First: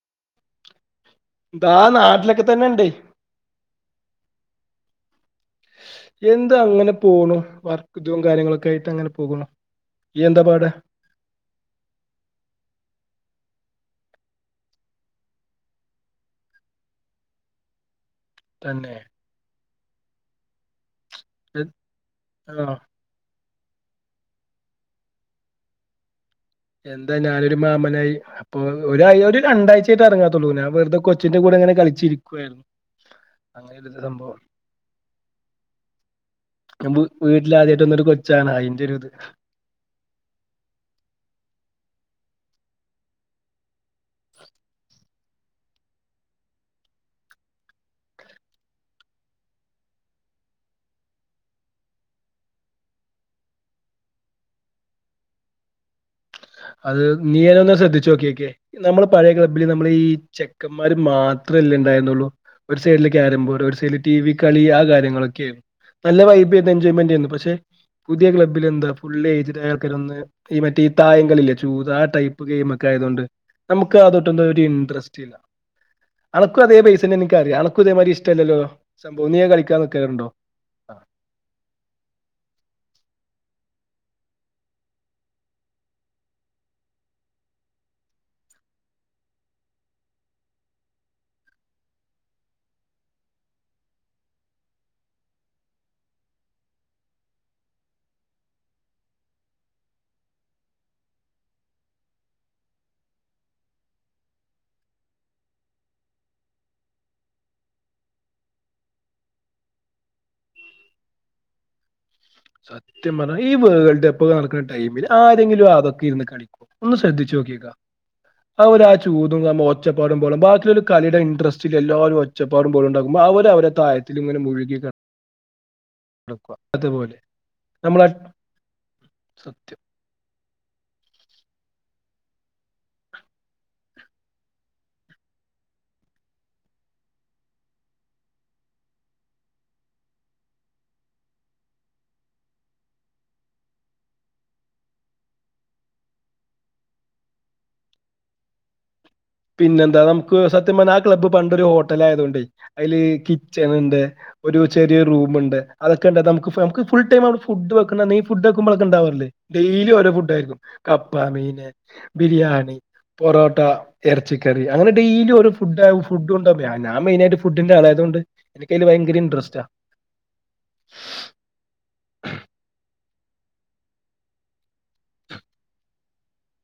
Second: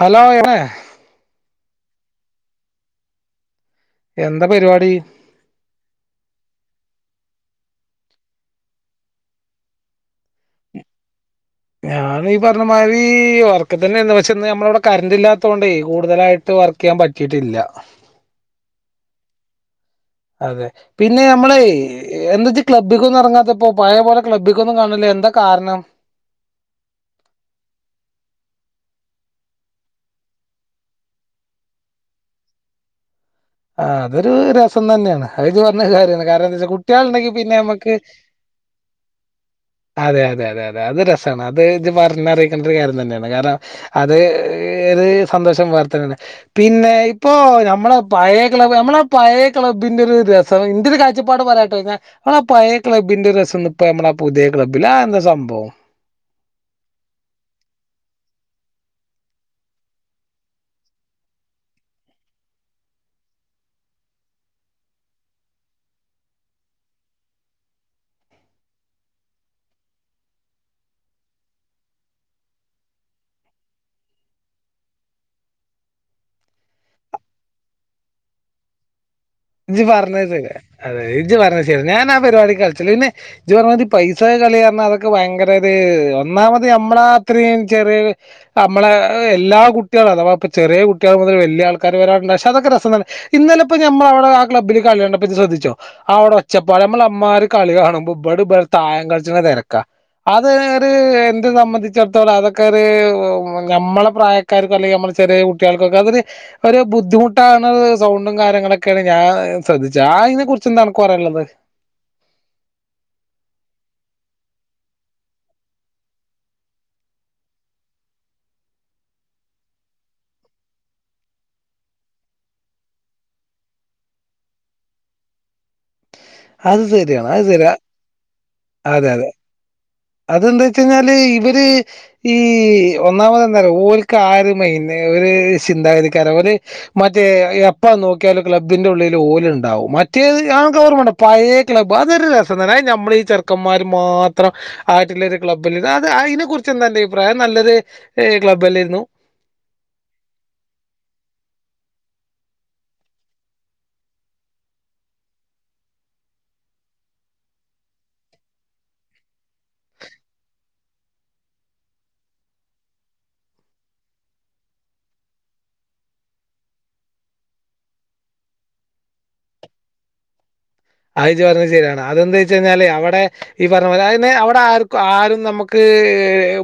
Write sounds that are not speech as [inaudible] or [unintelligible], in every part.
Hello എവടെ ഇതാ നാട്ടിലൊക്കെ തന്നെണ്ടേയ്. എന്ത പരിപാടി? എന്ത് അങ്ങനെ പോണു വർക്ക് ഇതും കാര്യങ്ങളൊക്കെ ആയിട്ട് അങ്ങനെ പോക്ണു. ഇയ്യെന്താ പാട്? ഞാനു ഈ പർഞ്ഞ മാതിരി വർക്ക് തന്നേര്ന്നു, പക്ഷെ ഇന്ന് നമ്മളെ ഇവടെ കറന്റ് ഇല്ലാഞ്ഞോണ്ടേ കൂടുതലായി ട്ട് വർക്കെയ്യാൻ പറ്റിയിട്ടില്ല. തന്നെ. അതെ. പിന്നെ യമ്മളെ എ- എന്തജ്ജ് ആ ക്ലബ്ബ് ക്കൊന്നും എർങ്ങാത്തപ്പം. പഴേ പോലെ ക്ലബിക്കൊന്നും കാൺണില്ല. എന്താ കാരണം? എന്ത ഞാനൊരു മാമനായി. അപ്പൊ ഒ ഒരു രണ്ടാഴ്ചായിട്ട് ഇറങ്ങാത്തുള്ളൂ ഞാനു വെറുതെ കോച്ചിന്റെ കൂടെ അങ്ങനെ കളിച്ചിരിക്കുവയായിരുന്നു. ആഹ് അതൊ രസം തന്നെയാണ് അത് ഇത് പറഞ്ഞത് കാര്യമാണ് കാരണം എന്താ വെച്ചാ കുട്ടികൾ ഉണ്ടെങ്കിൽ പിന്നെ നമുക്ക്. ച്ചാണ് അയിന്റെ ഒരു ഇത്. അതെ അതെ അതെ അതെ അത് രസമാണ് അത് ഇത് പറഞ്ഞറിയിക്കേണ്ട ഒരു കാര്യം തന്നെയാണ് കാരണം. അത് ഇത് സന്തോഷം വർത്തനാണ് പിന്നെ ഇപ്പോ നമ്മള പഴയ ക്ലബ് നമ്മുടെ പഴയ ക്ലബ്ബിന്റെ ഒരു രസം ഇന്റെരു കാഴ്പ്പാട് പറയാട്ടാ ഞാൻ. ആഹ് പഴയ ക്ലബ്ബിന്റെ രസം ഇപ്പ നമ്മള ആഹ് പുതിയ ക്ലബ്ബില ആഹ് എന്താ സംഭവം? അത് നീയനെ ഒന്ന് ശ്രദ്ധിച്ചു നോക്കിയക്കെ. നമ്മള് പഴയ ക്ലബ്ബില് നമ്മള ഈ ചെക്കന്മാര് മാത്രമല്ലേ ഉണ്ടായിരുന്നുള്ളു. ഒരു സൈഡില് കാരംമ്പോർട് ഒരു സൈഡില് ടി വി കളി ആഹ് കാര്യങ്ങളൊക്കെ ആയി നല്ല വൈബി എൻജോയ്മെന്റ് ചെയ്യുന്നു പക്ഷെ. പുതിയ ക്ലബ്ബിൽ എന്താ ഫുൾ ഏജ്ട് ആൾകാർ വന്ന് ഈ മറ്റേ ട്ടായങ്ങളല്ല ചൂത ആഹ് ടൈപ്പ് ഗെയിമ് ഒക്കെ ആയതൊണ്ട് നമുക്ക് അതൊട്ടും ഒരു ഇൻട്രസ്റ്റ് ഇല്ല. അനക്കും അതേ പൈസന്നെ എനിക്കറിയ അണക്കും അതേമാതിരി ഇഷ്ടല്ലല്ലോ സംഭവം നീ അത് കളിക്കാൻ ഇജ്ജ് പറഞ്ഞത് നീക്കാറുണ്ടോ? ശരിയാ അതെ ഇജ്ജ് പറഞ്ഞ ശരി ഞാൻ ആഹ് പരിപാടി കളിച്ചലില്ല പിന്നെ ഇജ്ജ് പറഞ്ഞമാതിരി പൈസളെ കളി പറഞ്ഞാ അതൊക്കെ ഭയങ്കരത് ഒന്നാമത് നമ്മളാ അത്രയും ചെറിയ നമ്മളെ എല്ലാ കുട്ടികളും അഥവാ ഇപ്പൾ ചെറിയ കുട്ടികൾ മുതൽ വലിയൾക്കാര് വരാറണ്ട് പക്ഷെ അതൊക്കെ രസം തന്നെ. ഇന്നലെ ഇപ്പോ ഞമ്മവിടെ ആഹ് ക്ലബ്ബില് കളി കണ്ടപ്പോ ഇജ്ജ് അത് ശ്രദ്ധിച്ചോ? അവിടെ ഒച്ചപ്പാട് നമ്മൾ അമ്മമാര് കളി കാണുമ്പ ഇവിടെ തായം കളിച്ചെണെ തിരക്കാ. അത് ഒരു എന്ത് സംബന്ധിച്ചിടത്തോളം അതൊക്കെ ഒരു ഞമ്മളെ പ്രായ ക്കാർക്കും അല്ലെങ്കിൽ നമ്മൾ ചെറിയ കുട്ടികൾക്കൊക്കെ അതൊ ഒരു ബുദ്ധിമുട്ടാണ് സൗണ്ടും കാര്യങ്ങളൊക്കെ. ഒക്കാണ് ഞാൻ ശ്രദ്ധിച്ചു ആഹ് അതിനെ കുറിച്ച് എന്താ അനക്ക് പറയാനുള്ളത്. സത്യം പറഞ്ഞൽ ഈ വേൾട് കപ്പ് നടക്കുന്ന ടൈമിൽ ആരെങ്കിലും അതൊക്കെ ഇരുന്ന് കാളി ഒന്ന് ശ്രദ്ധിച്ചു നോക്കിയകാ. അവർ ആഹ് ചൂതും നമ്മ ഒച്ചപ്പാടും പോലും ബാക്കിയൊ ഒരു കളിയുടെ ഇൻട്രസ്റ്റിൽ എല്ലാവരും ഒച്ചപ്പാടും പോലും ഉണ്ടാക്കുമ്പോൾ അവര് അവരെ തായത്തില ഇങ്ങനെ മുഴുകിണം അത് ശരിയാണ് അത് ശരി നമ്മള അതെന്താ വെച്ച കഴിഞ്ഞാല് ഇവര് ഈ ഒന്നാമത് എന്താ പറ ക്ക് ഒര് മൈണ്ട് ഒരു ചിന്താഗതിക്കാര ഒരു മറ്റേ എപ്പാ നോക്കിയാലും ക്ലബ്ബിന്റെ ഉള്ളിൽ ഓല് ഉണ്ടാവും മറ്റേ ആഹ് ഇക്ക് ഓർമ്മ പഴയ ക്ലബ് അതൊരു രസം തന്നെ നമ്മള ഈ ചെറുക്കന്മാർ മാത്രം ആയിട്ടിലൊരു ക്ലബ്ബല്ലരുന്നു അത് അതിനെ കുറിച്ച് എന്താണ്ന്റെ അഭിപ്രായം നല്ലൊരു ക്ലബ്ബല്ലായിരുന്നു പിന്നെ എന്താ നമുക്ക് സത്യം പറ ആഹ് ക്ലബ് പണ്ട് ഒരു ഹോട്ടൽ ആയതൊണ്ട് അതില് കിച്ചൺ ഉണ്ട് ഒരു ചെറിയ റൂം ഉണ്ട് അതൊക്കെ ഉണ്ട നമുക്ക് ഫുൾ ടൈം അവിടെ ഫുഡ് വെക്കുന്നുണ്ടക്കി ഫുഡ്ക്കുമ്പോഴൊക്കെ ഉണ്ടാവറല്ലേ ഡെയിലി ഓരോ ഫുഡ് ആയിരിക്കും കപ്പ മീന് ബിരിയാണി പൊറോട്ട ഇറച്ചിക്കറി അങ്ങനെ ഡെയിലി ഒരു ഫുഡ ഫുഡ്ണ്ടോ ഞാൻ മെയിൻ ആയിട്ട് ഫുഡിന്റെ ആളായതുകൊണ്ട് എനി അയില് ഭയങ്കര ഇൻട്രസ്റ്റാ അഹ് ഇജ്ജ് പറഞ്ഞത് ശരിയാണ് അതെന്താ വെച്ച കഴിഞ്ഞാല് അവിടെ ഈ പറഞ്ഞ പോലെ അത് തന്നെ അവിടെ ആർക്കും ആരും നമുക്ക്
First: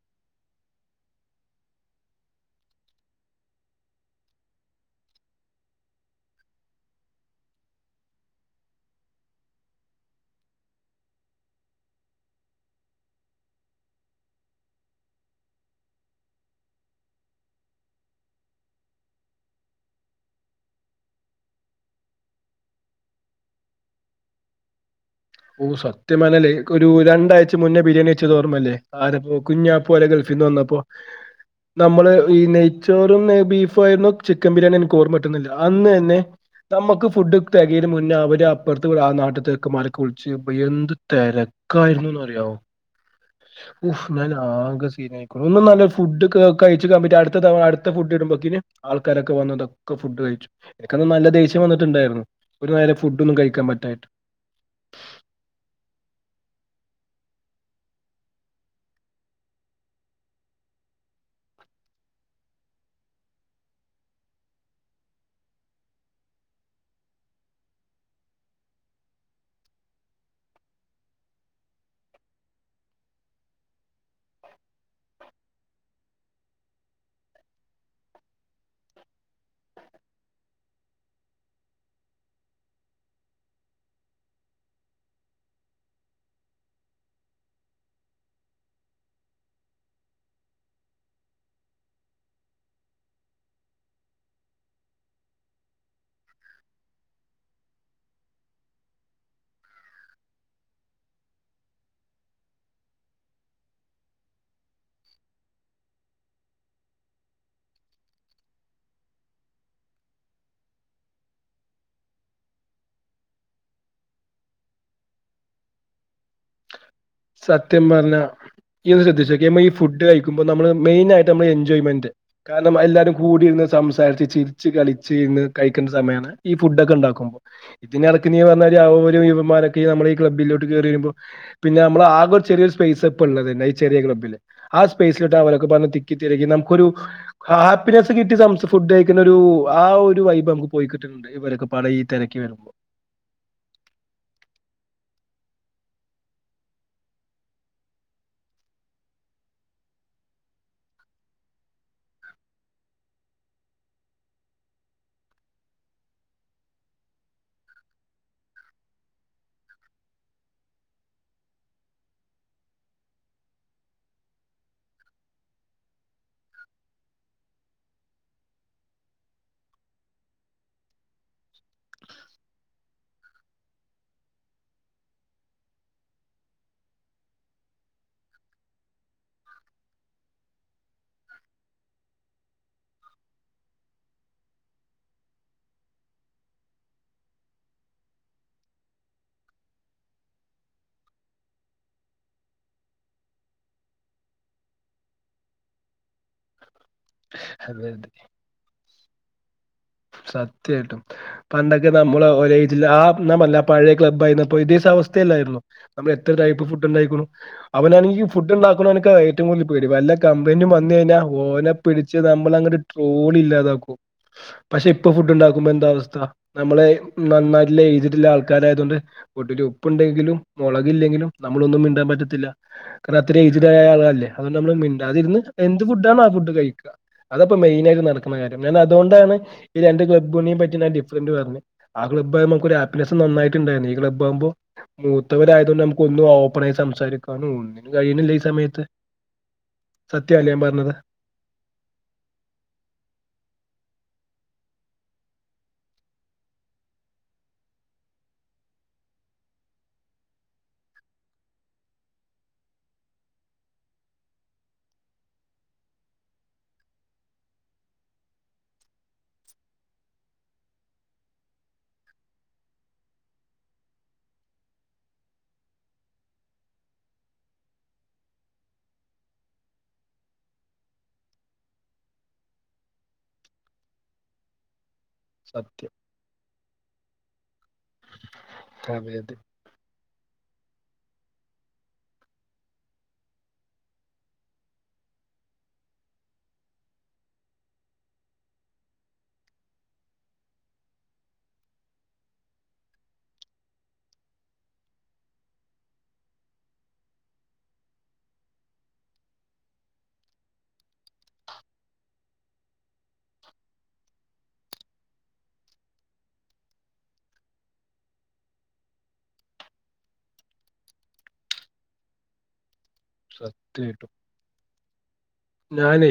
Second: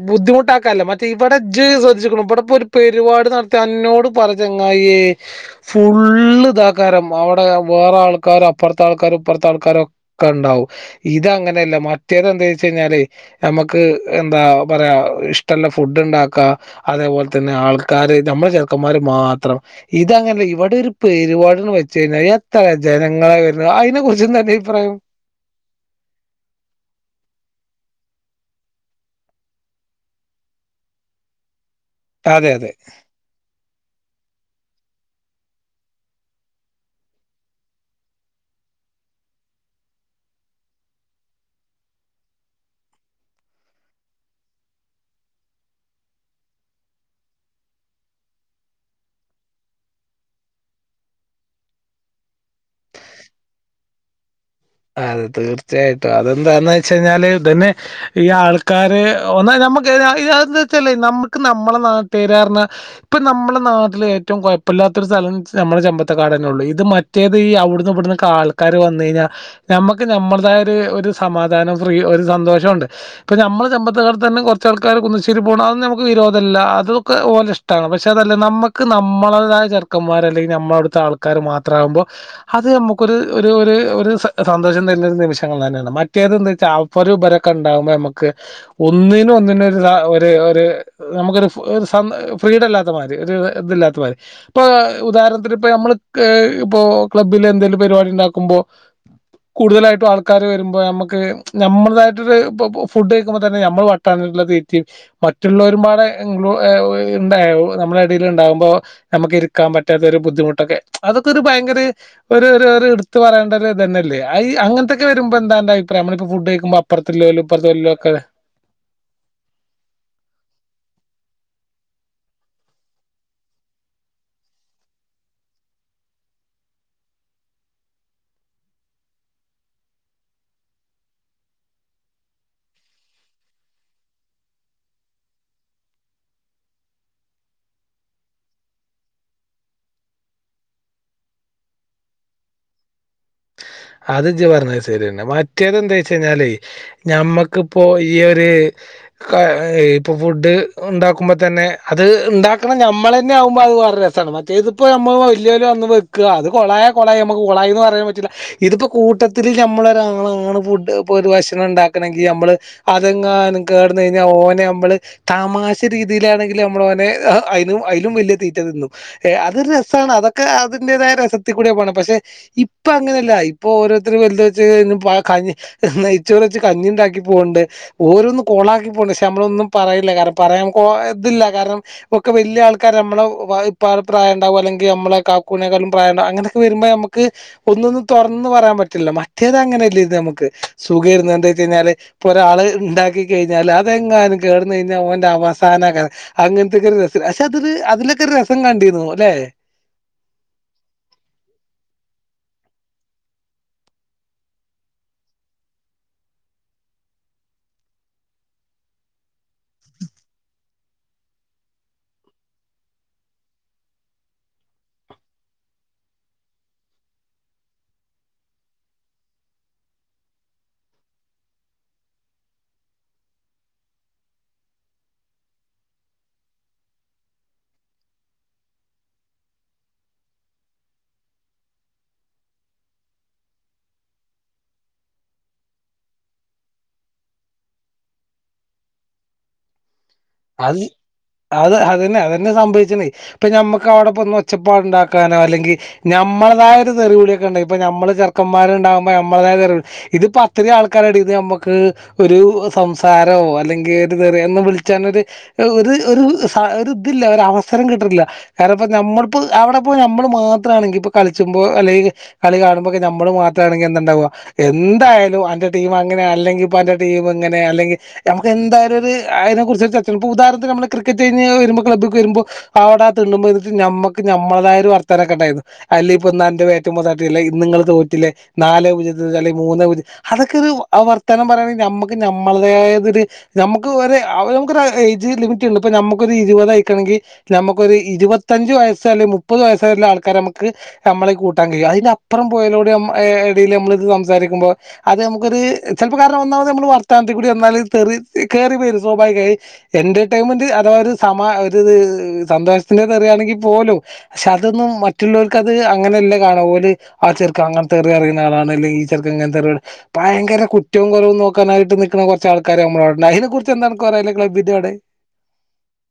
ബുദ്ധിമുട്ടാക്കല്ലോ മ ഇവിടെ ജ് ശ്രദ്ച്ചിക്കു ഇവിടെപ്പൊ ഒരു പരിപാട് നടത്തി എന്നോട് പറ ചങ്ങായേ ഫുള് ഇതാക്കാരം അവിടെ വേറെ ആൾക്കാരും അപ്പുറത്തെ ആൾക്കാരും പ്പുറത്തെ ആൾക്കാരൊക്കെ ഉണ്ടാവും ഇത് അങ്ങനെയല്ല മറ്റേതെന്താ വെച്ച കഴിഞ്ഞാല് നമ്മക്ക് എന്താ പറയാ ഇഷ്ടള്ള ഫുഡ് ഉണ്ടാക്കാ അതേപോലെ തന്നെ ആൾക്കാര് നമ്മളെ ചെറുക്കന്മാര് മാത്രം ഇതങ്ങനെ ഇവിടെ ഒരു പെരുപാടിന്ന് വെച്ച് കഴിഞ്ഞാൽ എത്ര ജനങ്ങളാ വരുന്നു അതിനെക്കറിച്ച് [unintelligible] അഭിപ്രായം ഓ സത്യംമാനല്ലേ ഒരു രണ്ടാഴ്ച മുന്നേ ബിരിയാണി വെച്ച തോർമ്മല്ലേ ആരപ്പോ കുഞ്ഞാപ്പൂ അല്ലെ ഗൾഫിൽ നിന്ന് വന്നപ്പോ നമ്മള് ഈ അതെ അതെ നെയ്ച്ചോറും ബീഫും ആയിരുന്നു ചിക്കൻ ബിരിയാണി എനിക്ക് ഓർമകിട്ടുന്നില്ല അന്ന് തന്നെ നമമക്ക് ഫുഡ് തെ കേന് മുന്നേ അവര് അപ്പുറത്ത് ആഹ് നാട്ട്ത്തെ ചെക്കമ്മാര്- കുളിച്ച് എന്ത് തിരക്കായിരുന്നുന്ന് അറിയാവോ ഒഹ് മേലാകെ സീനാ പായിക്ണ് ഒന്നും നല്ല ഫുഡ് കഴിച്ചുക്കാൻ പറ്റ അടുത്ത തവ അടുത്ത ഫുഡ് ഇടുമ്പോക്കിന് ആൾക്കാരൊക്കെ വന്ന് ട്ടൊക്കെ ഫുഡ് കഴിച്ചു എനിക്കന്ന നല്ല ദേഷ്യം വന്നിട്ടുണ്ടായിരുന്നു ഒരു നേം ഫുഡ് ഒന്നും കഴിക്കാൻ പറ്റാായിട്ട് അതെ തീർച്ചയായിട്ടും അതെന്താന്ന് വെച്ച കഴിഞ്ഞാല് ഇതന്നെ ഈ ആൾക്കാര് [unintelligible] നമ്മുക്ക് നമ്മളെ നാട്ടാര് ർ ഞ്ഞ ഇപ്പം നമ്മുടെ നാട്ടിൽ ഏറ്റവും കുഴപ്പമില്ലാത്തൊരു സ്ഥലം നമ്മുടെ ചെമ്പത്തക്കാടന്നെ ഉള്ളൂ ഇത് മ റ്റേത് ഈ അവ്ട്ന്ന് ഇവിടുന്നന്ന് ആൾക്കാര് വന്ന് കഴിഞ്ഞാൽ നഞമ്മക്ക് നമ്മളതായ ഒരു സമാധാനം ഫ്രീ ഒരു സന്തോഷംണ്ട് ഇപ്പൊ നമ്മള് ചമ്പക്കാട്ത്ത് തന്നെ കുറച്ച ആൾക്കാര് കുന്നശ്ശേരി പോകണം അതൊന്നും നമ്മക്ക് വിരോധല്ല അതൊക്കെ ഓലിഷ് ഓലെഇഷ് ട്ടാണ് പക്ഷെ അതല്ല നമ്മുക്ക് നമ്മളടേതായ ചെറ്ക്കന്മാർ അല്ലെങ്കിൽ നമ്മള അടുത്തെ ആൾക്കാര് മാത്രാവുമ്പോ അത് നമ്മുക്കൊരു ഒരു ഒരു ഒര് സ സന്തോഷം തരുന്നൊരു നിമിഷങ്ങൾ തന്നെയാണ് മറ്റേത് എന്താ വച്ചാൽ ആൾക്കാര് വരെ കണ്ടാൽ നമുക്ക് ഒന്നിനും ഒന്നിന് ഒര് ഒര് ഒര് നമുക്കൊരു ഫ് സ ഫ്രിഡം ഇല്ലാത്തമാതിരി ഒരു ഇതില്ലാത്തമാരി ഇപ്പൊ ഉദാഹണത്തിന് ഇപ്പ നമ്മള് ഇപ്പൊ ക്ലബ്ബില് എന്തെങ്കിലും പരിപാടി ഉണ്ടാക്കുമ്പോ കൂടുതലായിട്ടും ആൾക്കാര് വരുമ്പോ നമ്മുക്ക് നമ്മുടെതായിട്ട് ഒര് ഫുഡ് കൾക്കുമ്പോ തന്നെ നമ്മ തമ്മിലുള്ള തീറ്റ മറ്റുള്ളവരും പാട് ഉണ്ടായ നമ്മള ഇടൽ ഉണ്ടാകുമ്പോ നമുക്ക് ഇരിക്കാൻ പറ്റാത്ത ഒരു ബുദ്ധിമുട്ടൊക്കെ അതൊക്കെ ഒരു ഭയങ്കര ഒരു ഒരു ഒര്എടുത്ത് പറേണ്ട ഒരു ഇ തന്നെല്ലേ അങ്ങനത്തൊക്കെ വരുമ്പോ എന്താന്റെ അഭിപ്രായ നമ്മ ഫുഡ് കയി സത്യം പറഞ്ഞാ യ്യ് ഒന്ന്ശ്രദ്ധിച്ചോക്യാ ഈ ഫുഡ് കഴിക്കുമ്പോ നമ്മള് മെയി ആയിട്ട് നമ്മള് എൻജോയ്മെന്റ് കാരണം എല്ലാരും കൂടിയിരുന്ന് സംസാരിച്ച് ചിരിച്ച് കളിച്ച് ഇന്ന് കഴിക്കണ്ട സമയാണ് ഈ ഫുടോക്കെ ണ്ടാക്കുമ്പോ ഇതിനിടക്ക പറഞ്ഞ ഒരു ഒരു യുവമാരൊക്കെ നമ്മ ഈ ക്ലബ്ബിലേക്ക് കയറി വരുമ്പോ പിന്നെ നമ്മള് ആകെ ഒരുചെറിയരു സ്പൈസപ്പ ള്ളത് ന്നെ ഈചെറിയ ക്ലബില് ആ സ്പേസിലിട്ട് അവരൊക്കെ വന്ന് തിക്കി തിരികി നമുക്കൊരു ഹാപ്പിനെസ് കിട്ടി സം ഫുഡ് കഴിക്കുന്ന ഒരു ആ ഒരു വൈബ് നമുക്ക് പോയി കിട്ടുന്നുണ്ട് ഇവരൊക്ക പാട ഈ തിരക്കി വരുമ്പോ അത് ഇജ്ജ് പറഞ്ഞത് ശരിയന്നെ മറ്റേത് എന്താ വെച്ച കഴിഞ്ഞാലേ നഞമ്മക്കിപ്പോ ഈ ഒരു ഇപ്പൊ ഫുഡ് ഉണ്ടാക്കുമ്പോ തന്നെ അത് ഉണ്ടാക്കണ നമ്മൾ തന്നെ ആകുമ്പോ അത് വേറെ ഒര്രസമാണ് റ്റേ ഇതിപ്പോ നമ്മ വലിയോൽ വന്ന് വെക്കുക അത് കുളയ കുളായി നമുക്ക് കുളായിന്ന് പറയാൻ പറ്റില്ല ഇതിപ്പോ കൂട്ടത്തിൽ നഞമ്മള ഒരാളാണ് ഫുഡ് ഇപ്പൊ ഒരു ഭക്ഷണം ഉണ്ടാക്കണമെങ്കിൽ നമ്മള് അതെങ്ങാനും കേടുന്ന കഴിഞ്ഞാൽ ഓനെ നമ്മള് താമാശ രീതിയിലാണെങ്കിൽ നമ്മള ഓനെ അുയിലും അതിലും വലിയ തീറ്റ തിന്നു ഏ അതൊരു രസമാണ് അതൊക്കെ അതിന്റേതായ രസത്തിൽ കൂടെ പോണം പക്ഷെ ഇപ്പൊ അങ്ങനെയല്ല ഇപ്പൊ ഓരോര്ത്തര് വെല്ത് വെച്ച് ഇന്ന്പ്പാ കഞ്ഞി നെയച്ചോറ് വച്ച് കഞ്ഞി ഇണ്ടാക്കി പോവ്ണ്ട് ഓരോന്നും കോളാക്കിപ്പോവ്ണ് പക്ഷേ നമ്മളൊന്നും പറയല്ലെ കാരണം പറയാൻ കൊ ഇതില്ല കാരണം ഒക്കെ വെല്ല്യ ആൾക്കാരാ അമ്മളെ വായി ഇപ്പാടെ പ്രായണ്ടാവും അല്ലെങ്കി അമ്മളെ കാക്കൂനെക്കാട്ലും പ്രായണ്ടാവും അങ്ങനെ വെരുമ്പ ഞമ്മക്ക് ഒന്നൊന്ന്‌ തൊറ് ന്ന് പറയാൻ പറ്റില്ല മറ്റേത് അങ്ങനെയല്ലേര്ന്ന് ഞമ്മക്ക് സുഖേര്ന്ന് എന്തേച്ചെയ്ഞ്ഞാല് ഇപ്പൊ ഒരാള് ഇണ്ടാക്കി കഴിഞ്ഞാല് അതെങ്ങാനും കേടന്ന് കഴിഞ്ഞാ ഓന്റെ അവസാനേക്കാ അങ്ങത്തെക്കെ ഒരു രസം പക്ഷെ അതൊരു അതിലൊക്കെ ഒരു രസം കണ്ടീരുന്നുല്ലെ സത്യായിട്ടും പണ്ടൊക്കെ നമ്മള് ഒരേ ഏജില് ആ [unintelligible] പഴേ ക്ലബ്ബ് ആയിരന്നപ്പോ ഇതേ സമസ്തയല്ലായിരുന്നോ നമ്മളെ എത്ര ടൈപ്പ് ഫുഡ് ഇണ്ടായിക്ക്ണു അവനാണെങ്കി ഫുഡ് ഇണ്ടാക്കണോന്ക്കാ ഏറ്റവും കൂടുതല് പേടി വല്ല കംപ്ലയിന്റും വന്ന് കഴിഞ്ഞാ ഓനെ പിടിച്ച് നമ്മള് അങ്ങട് ട്രോളി ഇല്ലാതാക്കും പക്ഷേ ഇപ്പൊ ഫുഡ് ഇണ്ടാക്ക്മ്പോ എന്താ അവസ്ഥ നമ്മളെ നന്നായിട്ട്ള്ളെ ഏയ്ജ്ട്ള്ള ആൾക്കാരായതോണ്ട് ഫുഡില് ഉപ്പുണ്ടെങ്കിലും മൊളകില്ലെങ്കിലും നമ്മളൊന്നും മിണ്ടാൻ പറ്റത്തില്ല കാരണം അത്ര ഏയ്ജ്ടായ ആളല്ലേ അതോണ്ട് അമ്മള് മിണ്ടാതിര്ന്ന് എന്ത് ഫുഡ്ഡാണോ ആ ഫുഡ് കഴിക്കാ അതാപ്പോ മെയിനായിട്ട് നടക്കുന്ന കാര്യം ഞാൻ അതോണ്ടാണ് ഈ രണ്ട് ക്ലബ്ബുണിം പറ്റി ഞാൻ ഡിഫറന്റ്‌ പറഞ്ഞെ ആ ക്ലാബ്ബാവുമ്പോ നമക്കൊര് ഹാപ്പിനെസ് നന്നായിട്ട് ഇണ്ടായ്ന് ഈ കബ്ബാവുമ്പോ മൂത്തവരായതോണ്ട് നമുക്ക് ഒന്നും ഓപ്പണായി സംസാരിക്കാനും ഒന്നിനും കഴിയ്ണ്ല്ല ഈ സമയത്ത് സത്യായില്ലേ ഞാൻ അത് പറഞ്ഞത് അത് അതന്നെ അതന്നെ സംഭവിച്ച്ണെ ഇപ്പൊ ഞമ്മക്ക് അവടെപ്പൊന്ന് ഒച്ചപ്പാട് ഇണ്ടാക്കാനോ അല്ലെങ്കി നമ്മള്തായൊരു തെറി വിളിയൊക്കെണ്ടെ ഇപ്പോ ഞമ്മള് ചെറ്ക്കന്മാര് ഇണ്ടാവുമ്പോ നമ്മളതായെ തെറി വിളി ഇത്പ്പോ അത്തിരി ആൾക്കാരെ എടേന്ന് ഞമ്മക്ക് ഒരു ആഹ് സംസാരോ അല്ലെങ്കി ഒരു തെറി എന്ന് വിളിച്ചാനൊര് ഒര് ഒരു സ ഒരു ഇതില്ല ഒരവസരം കിട്ട്ണില്ല കാരണം ഇപ്പ നമ്മള്പ്പോ അവടെപ്പോയ് ഞമ്മള് മാത്രാണെങ്കി ഇപ്പൊ കളിച്ച്മ്പോ അല്ലെങ്കി കളി കാണുമ്പൊക്കെ ഞമ്മള് മാത്രാണെങ്കി എന്താണ്ടാവാ എന്തായാലും അന്റെ ടീം അങ്ങനെ അല്ലെങ്കിപ്പൊ അന്റെ ടീം ഇങ്ങനെ അല്ലെങ്കി ഞമ്മക്കെന്തായാലൊര് അയിനെ കുറിച്ച് [unintelligible] ഇപ്പോ ഉാദാഹരണത്തി ഞമ്മള് ക്രിക്കറ്റ് കഴിഞ്ഞ് വെരുമ്പോ ക്ലബ്ബ്‌ക്ക് വെരുമ്പോ അവടെ തിണ്ണമ്മെ ഇര്ന്നിട്ട് ഞമ്മക്ക് നമ്മള്തായൊരു വർ ത്താനെക്കെ ഇണ്ടാരുന്നു സത്യം അല്ലേപ്പോ ഇന്ന് അന്റെ ബാറ്റ്മ്മേ തട്ടീല്ലെ ഇന്ന് ഇങ്ങള് തോറ്റിലേ നാലേ അതെ അതെ പൂജ്യത്തിന് അല്ലേ മൂന്നേ പൂജ്യം അതെക്കെ ഒരു ആ വർത്താനം പറയണെ ഞമ്മക്ക് നമ്മള്തായതൊര് ഞമ്മക്ക് ഒര് അവ ഞമ്മക്കൊര് ഏയ്ജ് ലിമിറ്റിണ്ട് ഇപ്പൊ ഞമ്മക്കൊര് ഇരുവതായിക്കാണെങ്കി ഞമ്മക്കൊര് ഇരുവത്തഞ്ച് വയസ്സ് അല്ലെങ്കി മുപ്പത് വയസ്സായിട്ള്ളെ ആൾക്കാരെ ഞമ്മക്ക് ഞമ്മളെ കൂട്ടാൻ കഴിയും അയിന്റെ അപ്പറം പോയലോട് ഞമ്മ ഏഹ് എടേല് ഞമ്മള് ഇത് സംസാരിക്ക്യുമ്പോ അത് ഞമ്മക്കത് ചെലപ്പോ കാരണം ഒന്നാമത് ഞമ്മള് വർത്താനത്തിക്കൂടി വന്നാല് തെറി കേറി വരും സ്വാഭാവികായി എന്റർടൈൻമെന്റ് അഥവാ ഒരു സമാ ഒരിത് സന്തോഷത്തിന്റെ തെറിയാണെങ്കി പോലും പക്ഷേ അതൊന്നും മറ്റ്ള്ളോല്ക്കത് അങ്ങനെയല്ല കാണാ ഓല് ആ ചെറ്ക്കൻ അങ്ങത്തെറി പറിണ ആളാണ് അല്ലെ ഈ ചെർക്കൻ ഇങ്ങത്തെറി ഭയങ്കര കുറ്റവും കൊറവും നോക്കാനായിട്ട് നിക്ക്ണെ കൊറച്ച് ആൾക്കാര് ഞമ്മളെ ഇവടെണ്ട് അയ്നെ കുറിച്ചെന്താ സത്യായിട്ടും അന്ക്ക് പറയാല്ലെ എടേ ഞാനേ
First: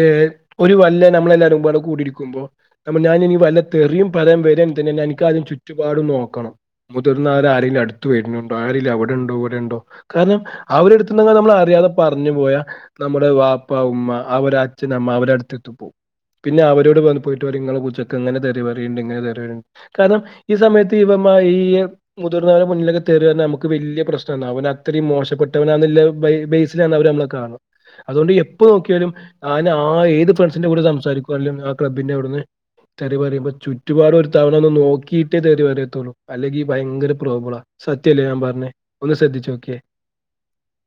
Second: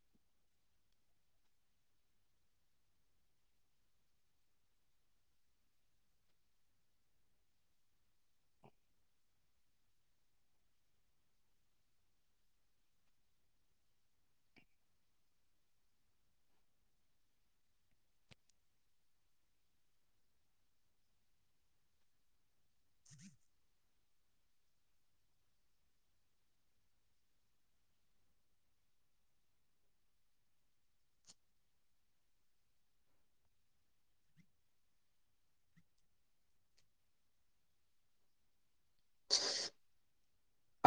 ഏഹ് ഒര് വല്ല ഞമ്മളെല്ലാരുപാടെ കൂടിരിക്കുമ്പോ [unintelligible] ഞാനിനി വല്ല തെറിം പറയാ വെരണ്ടേന് തന്നെ എനിക്കാദ്യം ചുറ്റുപാടും നോക്കണം മുതിർന്നോലാരെങ്കിലും അട്ത്ത് വെര്ണണ്ടോ ആരെലു അവടെണ്ടോ ഇവടെണ്ടോ കാരണം അവരട്ത്ത് എന്തെങ്കിലമ്മൾ അറിയാതെ പറഞ്ഞു പോയാ നമ്മുടെ വാപ്പ ഉമ്മ അവര് അച്ഛനമ്മ അവരടത്ത് എത്തി പോം പിന്നെ അവരോട് വന്ന് പോയിട്ടറയും ഇങ്ങളെ വീട്ട്ച്ചെക്കൻ ഇങ്ങനെ തെറിപറയുണ്ടിങ്ങനെ തെറി കാരണം ഈ സമയത്ത് ഇവമ ഈ മുതിർന്നവരെ മുന്നിലൊക്കെ തെറിപറഞ്ഞ നമുക്ക് വല്യ പ്രശ്നാന്ന് അവൻ അത്രയും മോശപ്പെട്ടവനാന്ന് ല്ല ബേ ബേസിലാണ് അവര് നമ്മളെ കാണ അത്കൊണ്ട് എപ്പ നോക്കിയാലും ഞാനാ ഏത്ഫ്രണ്ട്സിന്റെ കൂടെ സംസാരിക്കുവാണേലും ആ ക്ലബ്ബിന്റെ അവിട്ന്ന് തെറി പറയുമ്പ ചുറ്റുപാടും ഒരു തവണ ഒന്ന് നോക്കീട്ടെ തെറി പറയത്തുള്ളൂ അല്ലെങ്കി ഭയങ്കര പ്രോബ്ളാ സത്യല്ലേ ഞാൻ പറഞ്ഞെ ഒന്ന് ശ്രദ്ധിച്ചോക്കിയേ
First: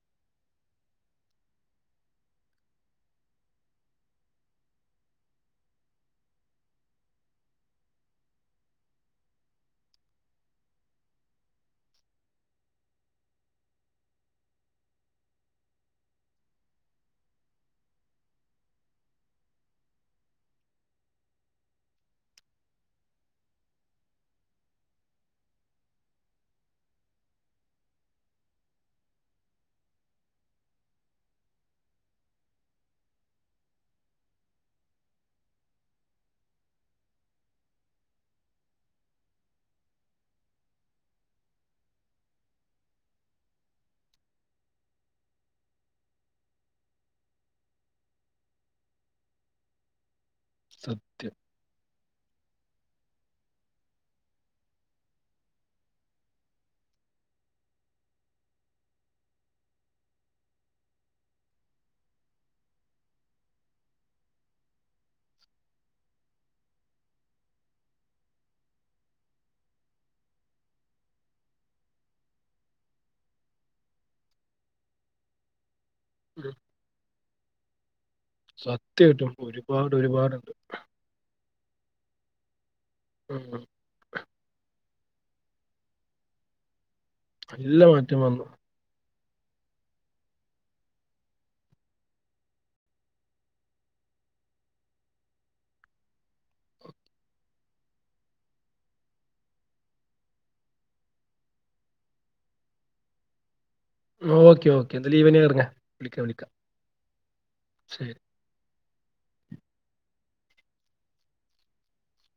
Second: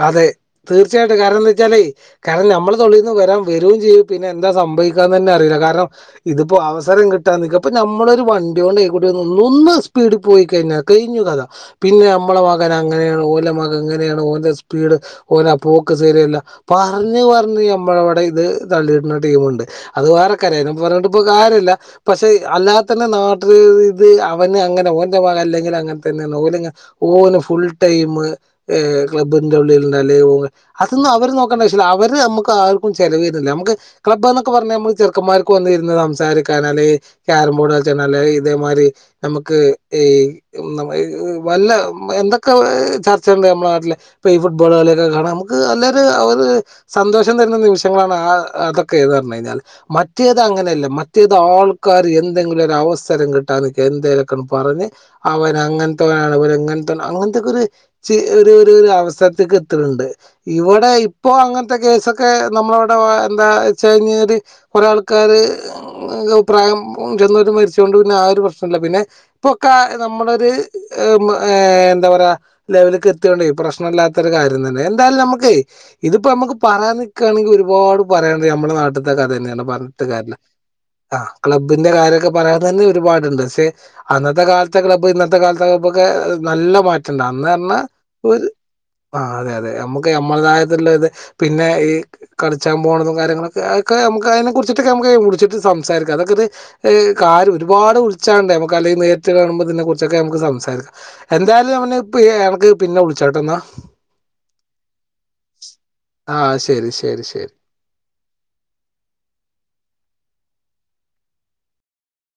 അതെ തീർച്ചയായിട്ടും കാരണം എന്താച്ചാലെ കാരണം നമ്മളെ തൊള്ളേന്ന് വരാൻ വരുവും ചെയ്യും പിന്നെന്താ സംഭവിക്കാനന്നെ അറിയില്ല കാരണം ഇതിപ്പോ അവസരം കിട്ടാൻ നിക്ക അപ്പ നമ്മളൊരു വണ്ടി കൊണ്ട് എയ്കൂടന്ന് ഒന്ന് സ്പീഡിൽ പോയി കഴിഞ്ഞാൽ കഴിഞ്ഞു കഥ പിന്നെ നമ്മളെ മകൻ അങ്ങനെയാണ് ഓലെ മകൻ ഇങ്ങനെയാണ് ഓന്റെ സ്പീ സ്പീട് ഓന പോക്ക് സരിയല്ല പറഞ്ഞ് പറഞ്ഞ് നമ്മളവിടെ ഇത് തള്ളിയിടുന്ന ടീമൊണ്ട് അത് വേറെക്കരയ പറഞ്ഞിട്ട് ഇപ്പൊ കാര്യല്ല പക്ഷെ അല്ലാത്തന്നെ നാട്ടില് ഇത് അവന് അങ്ങനെ ഓന്റെ മക അല്ലെങ്കില് അങ്ങനതന്നേന്ന് ഓല് ഓന് ഫുൾ ടൈം ഏഹ് ക്ലബ്ബിന്റെ ഉള്ളിലൊണ്ട അല്ലേ ഓ അതൊന്നും അവര് നോക്കണ്ടാവിശില്ല അവര് നമക്ക് ആർക്കും ചെലവരുന്നില്ല നമുക്ക് ക്ലബ് എന്നൊക്കെ പറഞ്ഞാ നമ്മൾ ചെറുക്കന്മാർക്ക് വന്നിര്ന്ന് സംസാരിക്കൻ അല്ലേ ക്യാരം ബോർഡ് കളിച്ചാനല്ലേ ഇതേമാരി നമുക്ക് ഈ വല്ല എന്തൊക്കെ ചർച്ചയൊണ്ട് നമ്മള നാട്ടില് ഇപ്പൊ ഈ ഫുട്ബോളളിയൊക്കെ കാണാം നമക്ക് അന്നേര് അവര് സന്തോഷം തരുന്ന നിമിഷങ്ങളാണ് ആഹ് അതൊക്കേന്ന് പറഞ്ഞഴിഞ്ഞാൽ മ മറ്റേത് അങ്ങനെയല്ല സത്യം മറ്റേത് ആൾക്കാര് എന്തെങ്കിലും ഒരു അവസരം കിട്ടാൻനിക്ക എന്തേലൊക്കെന്ന് പറഞ്ഞ് അവൻ അങ്ങൻത്തോനാണ് ഇവരിങ്ങൻത്തോനാണ് അങ്ങനത്തൊക്കെരു ചെ ഒരു ഒരു അവസ്ഥ സത്ത്ക്ക് എത്തണിണ്ട് ഇവിടെ ഇപ്പോ അങ്ങനത്തെ കേസൊക്കെ നമ്മളവിടെ എന്താ വച്ചാഴിഞ്ഞാല് കൊറേ ആൾക്കാര് പ്രായം ചെന്നോട്ട് മരിച്ചൊണ്ട് പിന്നെ ആ ഒരു പ്രശ്നല്ല പിന്നെ ഇപ്പൊക്കെ നമ്മളൊര് എന്താ പറയാ ലെവല്ക്ക് എത്തിയൊണ്ടെ പ്രശ്നില്ല ത്തൊര് കാര്യം തന്നെ എന്താലും നമുക്കെ ഇതിപ്പ അമുക്ക് ഉം. പറയാൻ നിക്കാണെങ്കി ഒരുപാട് പറയാണ്ട് ഞമ്മടെ നാട്ട്ത്തെ സത്യമായിട്ടും കഥന്നെയാണ് ഒരുപാട് പറഞ്ഞിട്ട് കാരില്ല ഒരുപാടുണ്ട് ആഹ് ക്ലബ്ബിന്റെ കാര്യൊക്കെ പറയാതന്നെ ഒരുപാടുണ്ട് ഉം. പക്ഷെ അന്നത്തെ കാലത്തെ ക്ലബ് ഇന്നത്തെ കാലത്തെ ക്ലബ്ബൊക്കെ നല്ല മാറ്റണ്ട് അന്ന് പറഞ്ഞ നല്ല മാറ്റം വന്നു ഒര് ആഹ് അതെ അതെ ഞമക്ക് ഞമ്മളതായതിള്ള ഇത് പിന്നെ ഈ കളിച്ചാ പോണതും കാര്യങ്ങളൊക്കെ അതക്കെ നമക്ക് അതിനെ കുറിച്ചിട്ടൊക്കെ ഞമക്ക് വിളിച്ചിട്ട് സംസാരിക്കാം അതൊക്കെര് കാര്യ ഒരുപാട് വിളിച്ചാണ്ടെ നമുക്കല്ലങ്കി നേരിട്ട്കാണുമ്പൊ ഇതിനെ കുറിച്ചൊക്കെ നമക്ക് സംസാരിക്കാം എന്തായാലും അവന് എനക്ക് പിന്നെ വിളിച്ചോട്ട എന്നാ ഓക്കെ ഓക്കെ എന്തലു ഈവനിങ്ങെറങ്ങ് ആഹ് ശരി ശരി ശരി ശരി